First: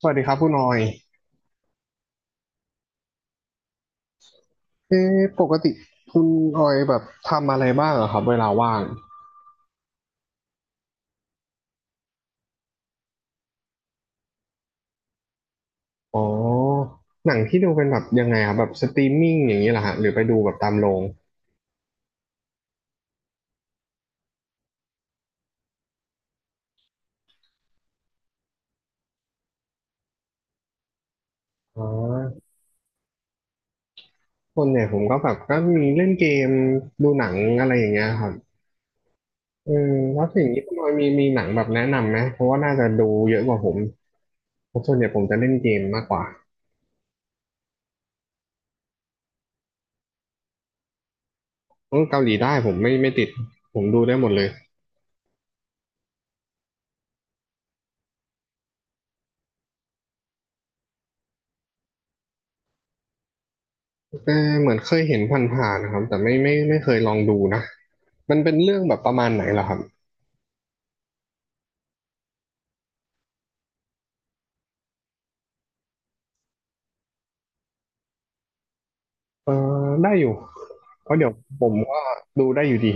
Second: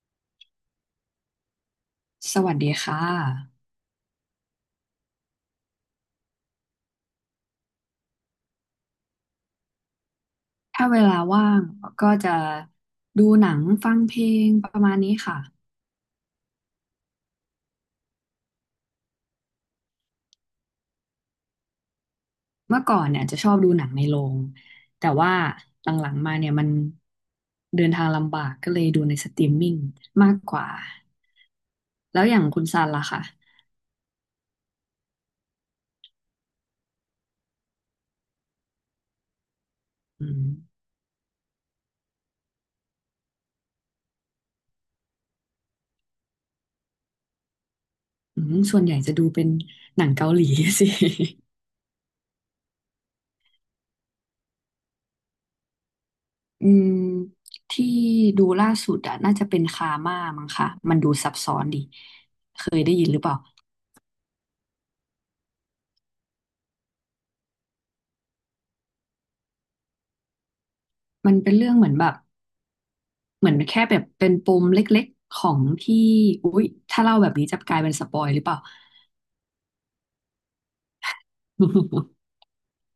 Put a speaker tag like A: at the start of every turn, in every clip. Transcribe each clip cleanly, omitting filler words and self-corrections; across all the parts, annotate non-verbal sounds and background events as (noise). A: สวัสดีครับคุณออย
B: สวัสดีค่ะ
A: เอ๊ะปกติคุณออยแบบทำอะไรบ้างเหรอครับเวลาว่าง
B: ถ้าเวลาว่างก็จะดูหนังฟังเพลงประมาณนี้ค่ะ
A: อ๋อหนังที่ดูเป็นแบบยังไงครับแบบสตรีมมิ่งอย่างนี้เหรอฮะหรือไปดูแบบตามโรง
B: เมื่อก่อนเนี่ยจะชอบดูหนังในโรง แต่ว่าหลังๆมาเนี่ยมันเดินทางลำบากก็เลยดูในสตรีมมิ่งมากกว่า
A: อ๋
B: แล้วอย่า
A: อ
B: งคุณซันล่ะค่ะ
A: ส่วนใหญ่ผมก็แบบก็มีเล่นเกมดูหนังอะไรอย่างเงี้ยครับอืมแล้
B: อื
A: วอ
B: ม
A: ย่างนี้คุณออยมีหนังแบบแนะนำไหมเพราะว่าน่าจะดูเยอะกว่าผมเพราะส่วนใหญ่ผมจะเล่นเกมมากกว่า
B: อืมส่วนใหญ่จะดูเป็นหนังเกาหลี (laughs) สิ
A: เออเกาหลีได้ผมไม่ติดผมดูได้หมดเลย
B: อืมที่ดูล่าสุดอะน่าจะเป็นคาม่ามั้งคะมันดูซับซ้อนดีเคยได้ยินหรือเปล่า
A: เออเหมือนเคยเห็นผ่านๆนะครับแต่ไม่เคยลองดูนะ มันเป็นเรื่องแบบประมาณไหนล่ะครับ
B: มันเป็นเรื่องเหมือนแบบ เหมือนแค่แบบเป็นปมเล็กๆของที่อุ๊ยถ้าเล่าแบบนี้จะกลายเป็นสปอยหรือเปล่า
A: เออได้อยู่เพราะเดี๋ยวผมก็
B: (laughs)
A: ดูได้อยู่ดี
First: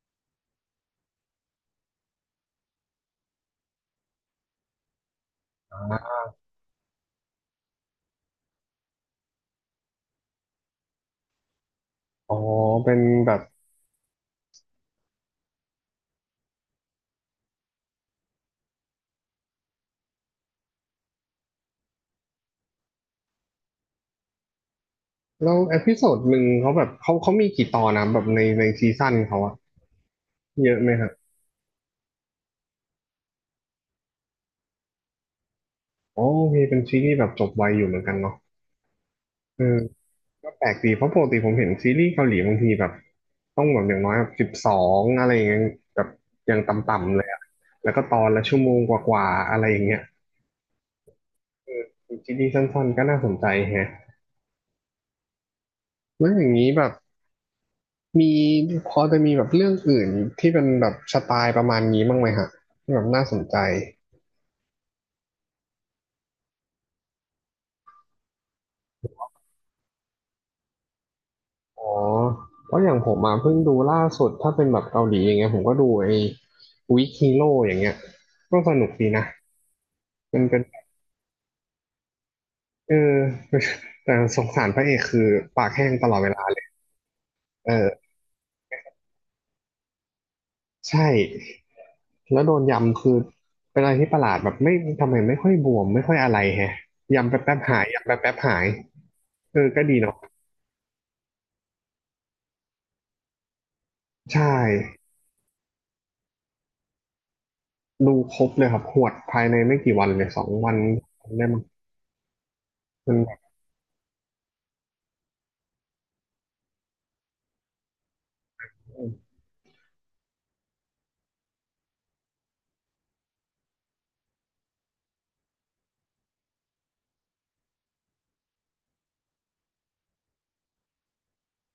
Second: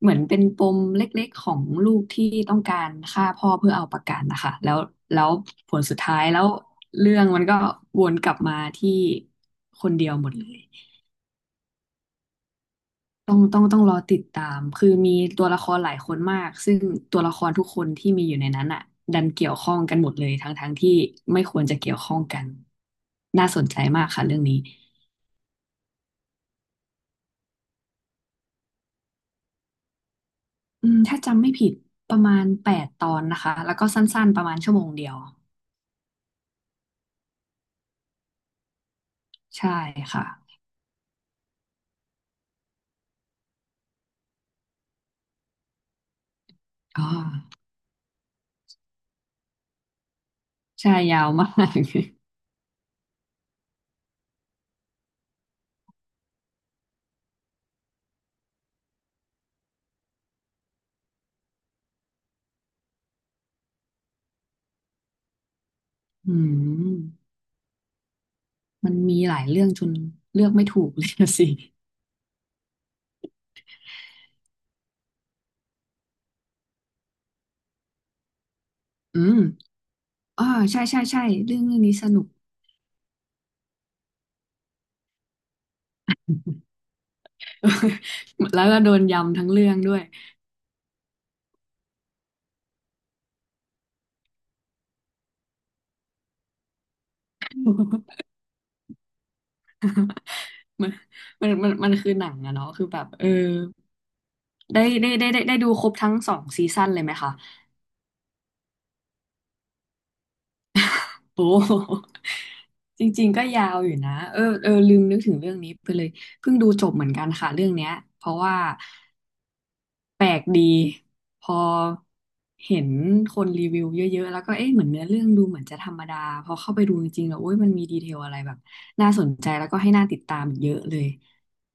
B: เหมือนเป็นปมเล็กๆของลูกที่ต้องการฆ่าพ่อเพื่อเอาประกันนะคะแล้วผล
A: อ
B: สุดท้ายแล้วเรื่องมันก็วนกลับมาที่คนเดียวหมดเลย
A: ๋อเป็นแบ
B: ต้อง
A: บ
B: ต้องต้องรอติดตามคือมีตัวละครหลายคนมากซึ่งตัวละครทุกคนที่มีอยู่ในนั้นอ่ะดันเกี่ยวข้องกันหมดเลยทั้งที่ไม่ควรจะเกี่ยวข้องกันน่าสนใจมากค่ะเรื่องนี้
A: แล้วเอพิโซดหนึ่งเขาแบบเขามีกี่ตอนนะแบบในซีซั่นเขาอะเยอะ
B: อื
A: ไหม
B: ม
A: ครับ
B: ถ้าจำไม่ผิดประมาณ8 ตอนนะคะแล้วก็สั้นๆประมาณชั่วโมงเดียว
A: อ๋อมีเป็นซีรีส์แบบจบไวอยู่เหมือนกันเนาะเอ
B: ใช่
A: อ
B: ค่ะ
A: ก็แปลกดีเพราะปกติผมเห็นซีรีส์เกาหลีบางทีแบบต้องแบบอย่างน้อยแบบ12อะไรอย่างเงี้ยแบบอย่างต
B: อ๋อ
A: ่ำๆเลยอะแล้วก็ตอนละชั่วโมงกว่าๆอะไรอย่างเงี้ย
B: ใช่ยาวมาก
A: ซีรีส์สั้นๆก็น่าสนใจแฮะแล้วอย่างนี้แบบ มีพอจะมีแบบเรื่องอื่นที่เป็นแบบสไตล์ประมาณนี้บ้างไหมฮะที่แบบน่าสนใจ
B: (laughs) อืมมันมีหลายเรื่องจนเลือกไม่ถูกเลยนะสิ (laughs)
A: อ๋อเพราะอย่างผมมาเพิ่งดูล่าสุดถ้าเป็นแบบเกาหลีอย่างเงี้ยผมก็ดูไอ้วิกฮีโร่อย่างเงี้ยก็สนุกดี
B: อื
A: นะ
B: ม
A: มั
B: อ๋
A: น
B: อ
A: เป็น
B: ใช่ใช่ใช่เรื่องนี้สนุก
A: เออ (laughs) แต่สงสารพระเอกคือปากแห้งตลอดเวลาเออ
B: (laughs) แล้วก็โดนยำทั้งเรื่องด้วย
A: ใช่แล้วโดนยำคือเป็นอะไรที่ประหลาดแบบไม่ทำไมไม่ค่อยบวมไม่ค่อยอะไรแฮะยำแป๊บแป๊บหายยำแป๊บ
B: (laughs)
A: แป๊บหายเออก็ดีเนาะ
B: มันมันคือหนังอะเนาะคือแบบเออ
A: ใช่
B: ได้ดูครบทั้ง2 ซีซั่นเลยไหมคะ
A: ดูครบเลยครับหวดภายในไม่กี่วันเลย2 วัน
B: โอ้
A: ได้มั้ง
B: (laughs) จ
A: มัน
B: ริง
A: แบ
B: ๆ
A: บ
B: ก็ยาวอยู่นะเออลืมนึกถึงเรื่องนี้ไปเลยเพิ่งดูจบเหมือนกันค่ะเรื่องเนี้ยเพราะว่า แปลกดีพอเห็นคนรีวิวเยอะๆแล้วก็เอ๊ะเหมือนเนื้อเรื่องดูเหมือนจะธรรมดาพอเข้าไปดูจริงๆแล้วโอ้ยมันมีดีเทลอะไรแบบน่าสนใจแล้วก็ให้น่าติดตามเยอะเลย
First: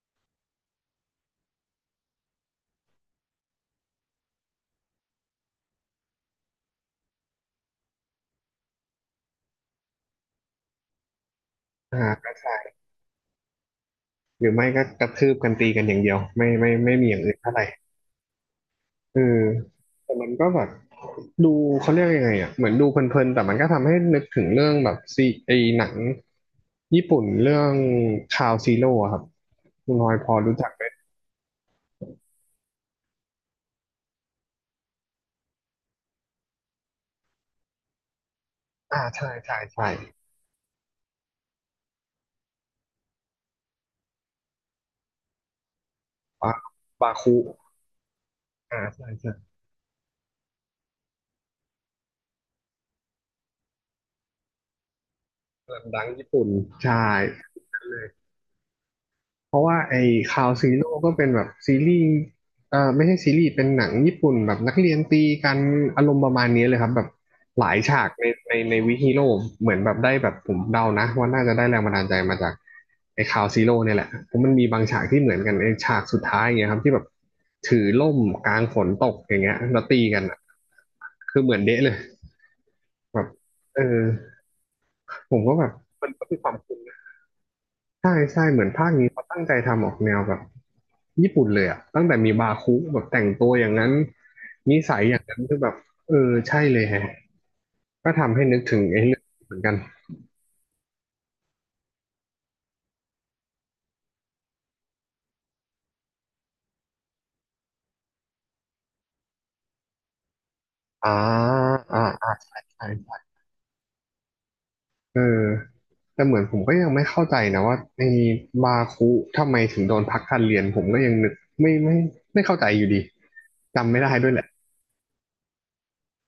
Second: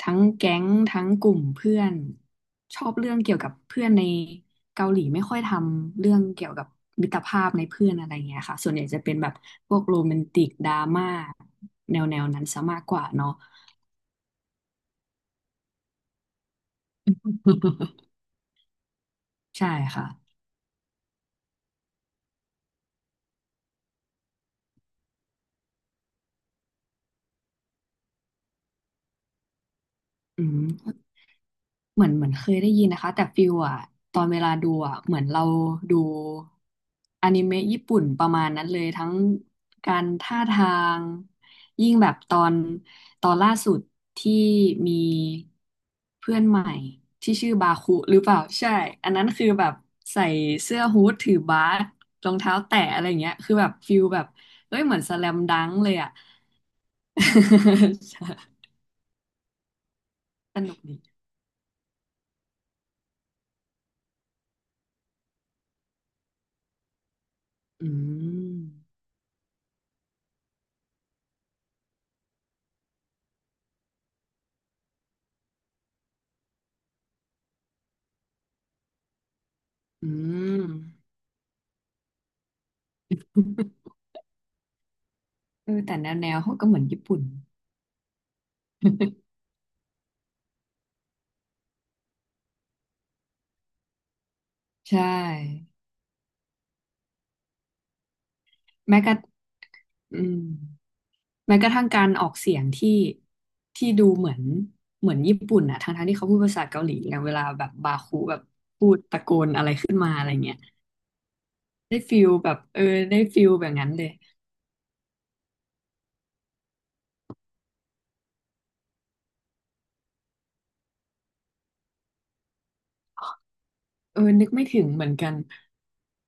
B: ทั้งแก๊งทั้งกลุ่มเพื่อนชอบเรื่องเกี่ยวกับเพื่อนในเกาหลีไม่ค่อยทำเรื่องเกี่ยวกับมิตรภาพในเพื่อนอะไรเงี้ยค่ะส่วนใหญ่จะเป็นแบบพวกโรแมนติกดราม่าแ
A: ห
B: นว
A: า
B: ๆนั้นซะมากกว่าเนาะ
A: หรือไม่ก็กระทืบกันตีกันอย่างเดียวไม่มีอย่างอื่นเท่าไหร่เออ
B: (laughs) ใช่ค่ะ
A: แต่มันก็แบบดูเขาเรียกยังไงอ่ะเหมือนดูเพลินๆแต่มันก็ทำให้นึกถึงเรื่องแบบซีไอหนังญี่ปุ่นเรื่องคาวซีโร่ครับคุณน้อยพอ
B: อื
A: รู้จักไหม
B: ม เหมือนเคยได้ยินนะคะแต่ฟิลอะตอนเวลาดูอะเหมือนเราดูอนิเมะญี่ปุ่นประมาณนั้นเลย
A: อ่า
B: ทั้ง
A: ใช่ใช่ใช่
B: การท่าทางยิ่งแบบตอนล่าสุดที่มีเพื่อน
A: บา
B: ใหม่
A: บา
B: ที่
A: คุ
B: ชื่อบาคุหรือเปล่าใช่
A: อ่าใช่
B: อันนั้น
A: ใช่
B: คือแบบใส่เสื้อฮู้ดถือบาสรองเท้าแตะอะไรเงี้ยคือแบบฟิลแบบเอ้ยเหมือนสแลมดั
A: ห
B: ง
A: นั
B: ก์
A: ง
B: เลย
A: ดัง
B: อะ
A: ญี่ปุ่นใช่
B: (laughs) ใช่
A: เพราะว่าไอ้คาว
B: ส
A: ซี
B: นุก
A: โร่
B: ดี
A: ก็เป็นแบบซีรีส์เอ่อไม่ใช่ซีรีส์เป็นหนังญี่ปุ่นแบบนักเรียนตีกันอารมณ์ประมาณนี้เลยครับแบบหลาย
B: อื
A: ฉากในในวิ
B: ม
A: ฮีโร่เหมือนแบบได้แบบผมเดานะว่าน่าจะได้แรงบันดาลใจมาจากไอ้คาวซีโร่เนี่ยแหละเพราะมันมีบางฉากที่เหมือนกันไอ้ฉากสุดท้ายอย่างเงี้ยครับที่แบบถือล่มกลางฝนตกอย่างเงี้ยแล้วตี
B: อื
A: กันอะ
B: ม
A: คือเหมือนเดะเลยแบบเออผมก็แบ
B: เอ
A: บ
B: อแต่
A: มั
B: แน
A: น
B: ว
A: ก็
B: แน
A: มี
B: ว
A: ควา
B: เขา
A: ม
B: ก็เห
A: คุ้น
B: มือนญี่ปุ่น
A: ใช่ใช่เหมือนภาคนี้เขาตั้งใจทำออกแนวแบบญี่ปุ่นเลยอะตั้งแต่มีบาคุแบบแต่งตัวอย่างนั้นนิ
B: ใช
A: สัยอย่างนั้นคือแบ
B: ่
A: บเออใช่เลยแฮะก็ทำให้นึกถึง
B: แม้
A: ไอ้
B: กระ
A: เรื่องเหมือนกัน
B: อืมแม้กระทั่งการออกเสียงที่ดูเหมือนญี่ปุ่นอะทั้งที่เขาพูดภาษาเกาหลีอย่างเวลาแบบบาคูแบบพูดตะโกนอะไรขึ้นมาอะไรเงี้ย
A: อ่า
B: ได้
A: อ่า
B: ฟิล
A: อ่า
B: แบบ
A: ใช่
B: เออได้
A: ใช่
B: ฟิลแบบนั้นเลย
A: เออแต่เหมือนผมก็ยังไม่เข้าใจนะว่าไอ้บาคุทำไมถึงโดนพักการเรียนผมก็ยังนึกไม่ไม่ไม่เข้าใจอยู่ดีจำไม่ได้
B: เออ
A: ด้วยแห
B: นึ
A: ละ
B: กไม่ถึงเหมือนกัน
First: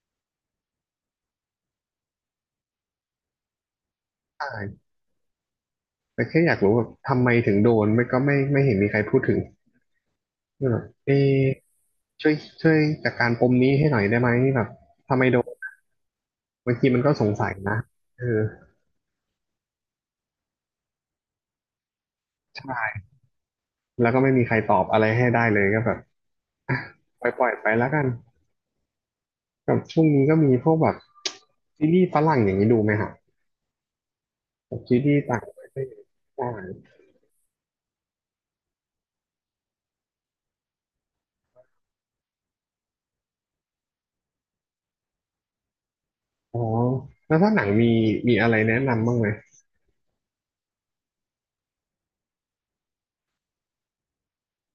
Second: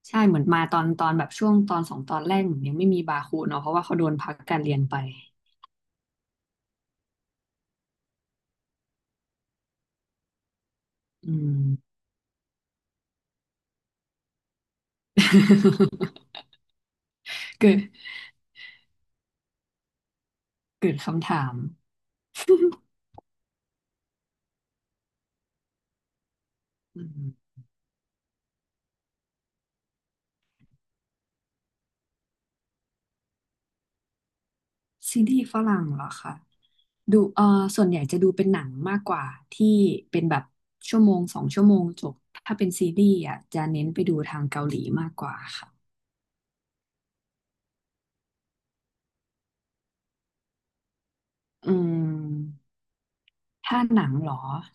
B: ใช่เหมือนมาตอนแบบช่วงตอน2 ตอนแรกเหมือนยังไม่มีบาคูเนาะเพราะว่าเขาโดนพักการเรียน
A: ใช่
B: ไป
A: แต่แค่อยากรู้ว่าทำไมถึงโดนไม่ก็ไม่เห็นมีใครพูดถึงเออเอะ
B: อืม
A: ช่วยช่วยจัดการปมนี้ให้หน่อยได้ไหมแบบทำไมโดน
B: (laughs)
A: บางทีมันก็สงสัย
B: เกิ
A: นะ
B: ด
A: เออ
B: เกิดคำถาม (laughs)
A: ใช่แล้วก็ไม่มีใครตอบอะไรให้ได้เลยก็แบบอ่ะ
B: อื
A: ปล่อย
B: ม
A: ปล่อยไปแล้วกันกับช่วงนี้ก็มีพวกแบบซีรีส์ฝรั่งอย่างนี้ดูไหมฮะแบบซีรี
B: ซี
A: ส์
B: รี
A: ต่าง
B: ส์
A: ป
B: ฝ
A: ระเท
B: รั่ง
A: ศ
B: เหรอคะ
A: ใช่
B: ดูส่วนใหญ่จะดูเป็นหนังมากกว่าที่เป็นแบบชั่วโมงสองชั่วโมงจบถ้าเป็นซีรีส์อ่ะจะเน้นไปดูทางเกาหลีมากกว่าค่ะ
A: อ๋อแล้วถ้าหนังมีอะไรแนะนำบ้างไหม
B: อืมถ้าหนังเหรอ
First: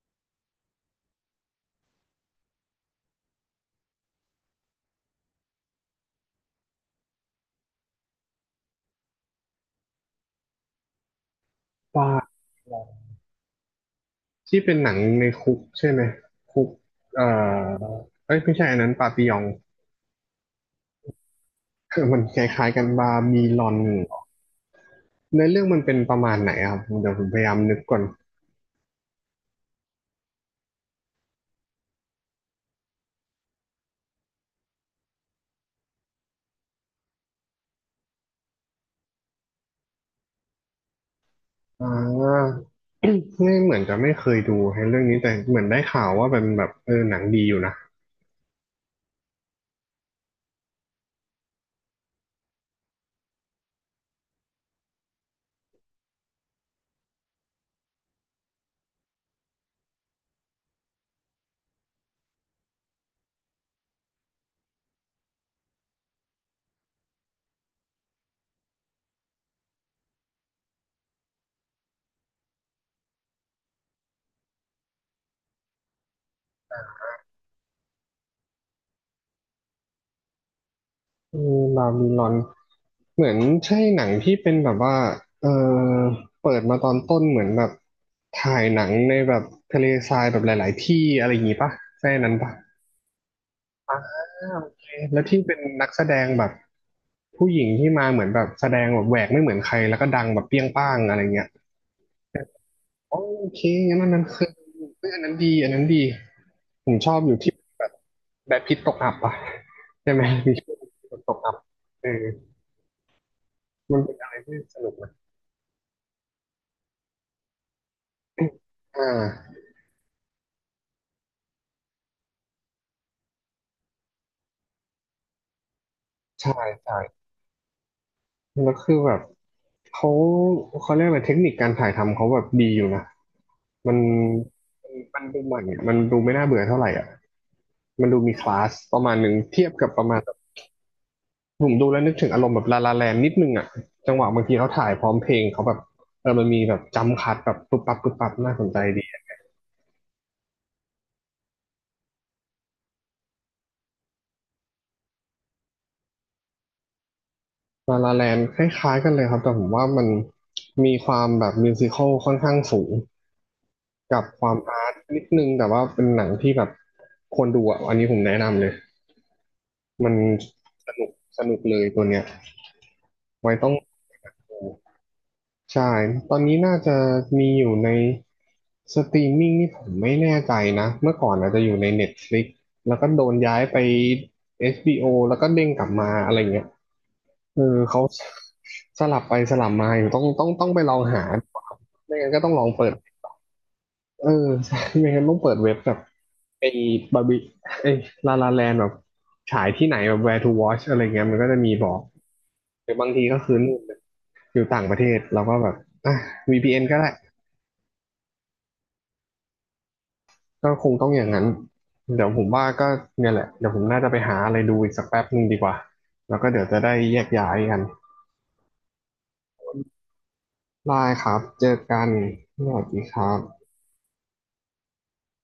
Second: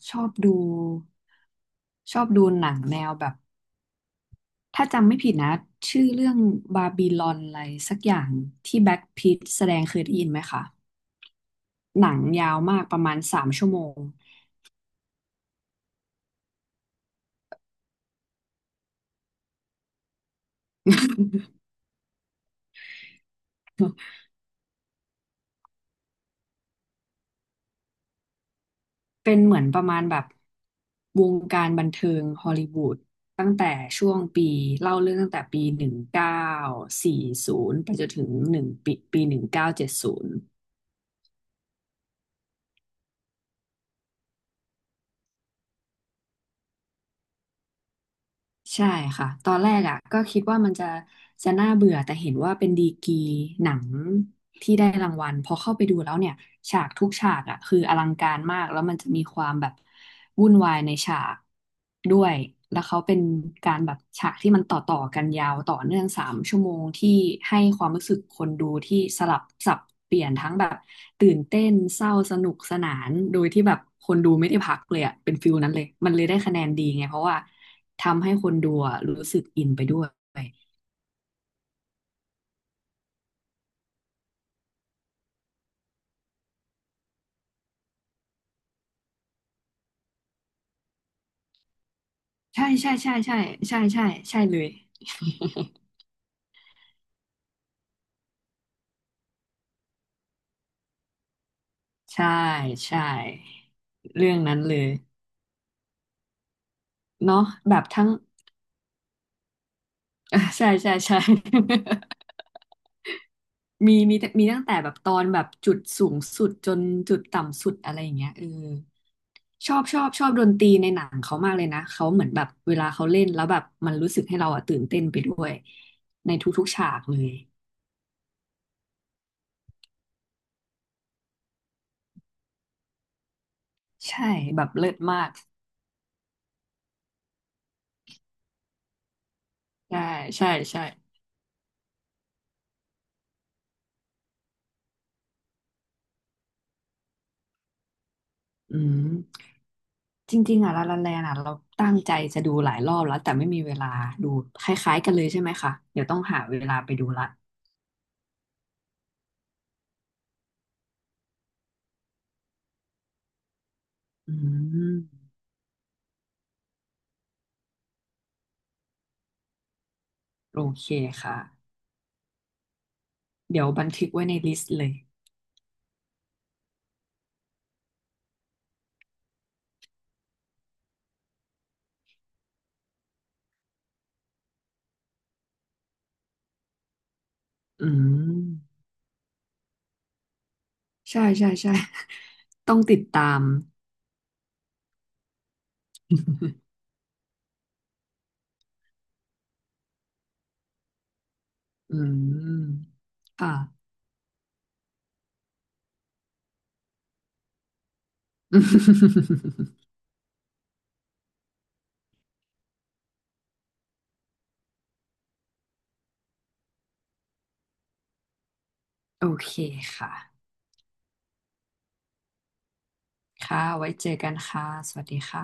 B: ชอบดูชอบดูหนังแนวแบบถ้าจำไม่ผิดนะชื่อเรื่องบาบิลอนอะไรสักอย่างที่แบล็คพีทแสดงเคยได้ยินไหมคะห
A: ว่า
B: นังยาวมากประมาณสามชั่วโมง
A: ที่เป็นหนังในคุกใช่ไหมคุกเอ่อเอ้ยไม่ใช่อันนั้นปาปิยอง (laughs) มันคล้ายๆกันบาร์บีลอน เนื้อเรื่องมันเป็นประมาณไหนอะครับเดี๋ยวผมพยายามนึกก่อน
B: เป็นเหมือนประมาณแบบวงการบันเทิงฮอลลีวูดตั้งแต่ช่วงปีเล่าเรื่องตั้งแต่ปี1940ไปจนถึงหนึ่งปีปี1970
A: อ่า (coughs) ไม่เหมือนจะไม่เคยดูให้เรื่องนี้แต่เหมือนได้ข่าวว่าเป็นแบบเออหนังดีอยู่นะ
B: ใช่ค่ะตอนแรกอ่ะก็คิดว่ามันจะน่าเบื่อแต่เห็นว่าเป็นดีกรีหนังที่ได้รางวัลพอเข้าไปดูแล้วเนี่ยฉากทุกฉากอ่ะคืออลังการมากแล้วมันจะมีความแบบวุ่นวายในฉากด้วยแล้วเขาเป็นการแบบฉากที่มันต่อกันยาวต่อเนื่องสามชั่วโมงที่ให้ความรู้สึกคนดูที่สลับสับเปลี่ยนทั้งแบบตื่นเต้นเศร้าสนุกสนานโดยที่แบบคนดูไม่ได้พักเลยอ่ะเป็นฟิลนั้นเลยมันเลยได้คะแนนดีไงเพราะว่า ทำให้คนดูอะรู้สึกอินไปด้วย
A: เออลาบิลอนเหมือนใช่หนังที่เป็นแบบว่าเออเปิดมาตอนต้นเหมือนแบบถ่ายหนังในแบบทะเลทรายแบบหลายๆที่อะไรอย่างงี้ปะใช่นั้นปะ
B: ใช่ใช่ใช่ใช่ใช่ใช่ใช่
A: อ่า
B: เล
A: โอ
B: ย
A: เคแล้วที่เป็นนักแสดงแบบผู้หญิงที่มาเหมือนแบบแสดงแบบแหวกไม่เหมือนใครแล้วก็ดังแบบเปรี้ยงป้างอะไรเงี้ย
B: ใช่ใช่
A: โอเคงั้นอันนั้น
B: เรื่อง
A: คือ
B: นั้นเลย
A: เฮ้ยอันนั้นดีอันนั้นดีผมชอบอยู่
B: เนาะ
A: ที่
B: แบ
A: แบ
B: บ
A: บ
B: ทั้ง (laughs)
A: แบดพิตตกอับอะใช่ไหม
B: อ่ะ
A: มี
B: ใช่
A: ช่วง
B: ใช่ใช่
A: ที่ตกอับเออ
B: (laughs) มี
A: มันเป็
B: มี
A: นอะไร
B: มี
A: ที่
B: ตั้งแต่
A: ส
B: แบ
A: นุก
B: บต
A: นะ
B: อนแบบจุดสูงสุดจนจุดต่ำสุดอะไรอย่างเงี้ยเออ
A: อ่า
B: ชอบดนตรีในหนังเขามากเลยนะเขาเหมือนแบบเวลาเขาเล่นแล้วแบบมันรู้สึกให้เราอะตื่นเต้นไปด้วยใน
A: ใช่
B: ทุกๆฉา
A: ใช่
B: กเลย
A: แล้วคือแบบเขาเขาเรียกอะไรเทคนิคการถ่ายทำเขาแบบดีอยู่นะมัน
B: ใช่แบบเลิ
A: มัน
B: ศมา
A: มัน
B: ก
A: ดูใหม่อะมันดูไม่น่าเบื่อเท่าไหร่อ่ะมันดูมีคลาสประมาณหนึ่งเทียบกับ
B: ใช่
A: ประมาณ
B: ใช่ใช่
A: ผมดูแล้วนึกถึงอารมณ์แบบลาลาแลนนิดนึงอ่ะจังหวะบางทีเขาถ่ายพร้อมเพลงเขาแบบมันมีแบบจัมป์คัทแบบปุ๊บปั๊บปุ๊บปั๊บน่าสนใจ
B: อื
A: ดี
B: ม จริงๆอ่ะลาลาแลนอ่ะเราตั้งใจจะดูหลายรอบแล้วแต่ไม่มีเวลาดูคล้ายๆกันเลยใช่ไหมคะเดี๋ยวต้องหาเวลาไปดูละ
A: ลาลาแลนคล้ายๆกันเลยครับแต่ผมว่ามันมีความแบบมิวสิคัลค่อนข้างสูงกับ
B: อื
A: ความอาร์ต
B: ม
A: นิดนึงแต่ว่าเป็นหนังที่แบบควรดูอ่ะอันนี้ผมแนะนำเลยมัน
B: โอเค
A: สนุก
B: ค่ะ
A: สนุกเลยตัวเนี้ยไว้
B: เดี๋ย
A: ต้
B: ว
A: อง
B: บันทึกไว้ในลิ
A: ดู
B: สต์เลย
A: ใช่ ตอนนี้น่าจะมีอยู่ในสตรีมมิ่งนี่ผมไม่แน่ใจนะ เมื่อก่อนอาจจะอยู่ใน Netflix แล้วก็โดนย้ายไป HBO แล้วก็เด้งกลับมาอะไรเงี้ยเออ
B: อื
A: เขา
B: ม
A: สลับไปสลับมาอยู่ต้องไปลอง
B: ใช่
A: หา
B: ใช่ใช่
A: ไม่งั้นก็ต้องลอ
B: (laughs)
A: ง
B: ต้อง
A: เปิด
B: ติดตาม
A: เออใช่ไม่งั้นต้องเปิดเว็บแบบไอ้
B: (laughs)
A: บาร์บี้ไอ้ลาลาแลนแบบฉายที่ไหนแบบ where to watch อะไรเงี้ยมันก็จะมีบ
B: อื
A: อกหรื
B: ม
A: อบางทีก็
B: ค่ะ
A: คือนู่นอยู่ต่างประเทศเราก็แบบอ่ะ VPN ก็ได้
B: (laughs)
A: ก็คงต้องอย่างนั้น เดี๋ยวผมว่าก็เนี่ยแหละ เดี๋ยวผมน่าจะไปหาอะไรดูอีกสักแป๊บหนึ่งดีกว่า แล้วก็เดี๋ยวจะได้แยกย้ายกัน
B: โอเคค่ะ
A: ได้ครับเจอกันสวัสดีครับ
B: ค่ะไว้เจอกันค่ะสวัสดีค่ะ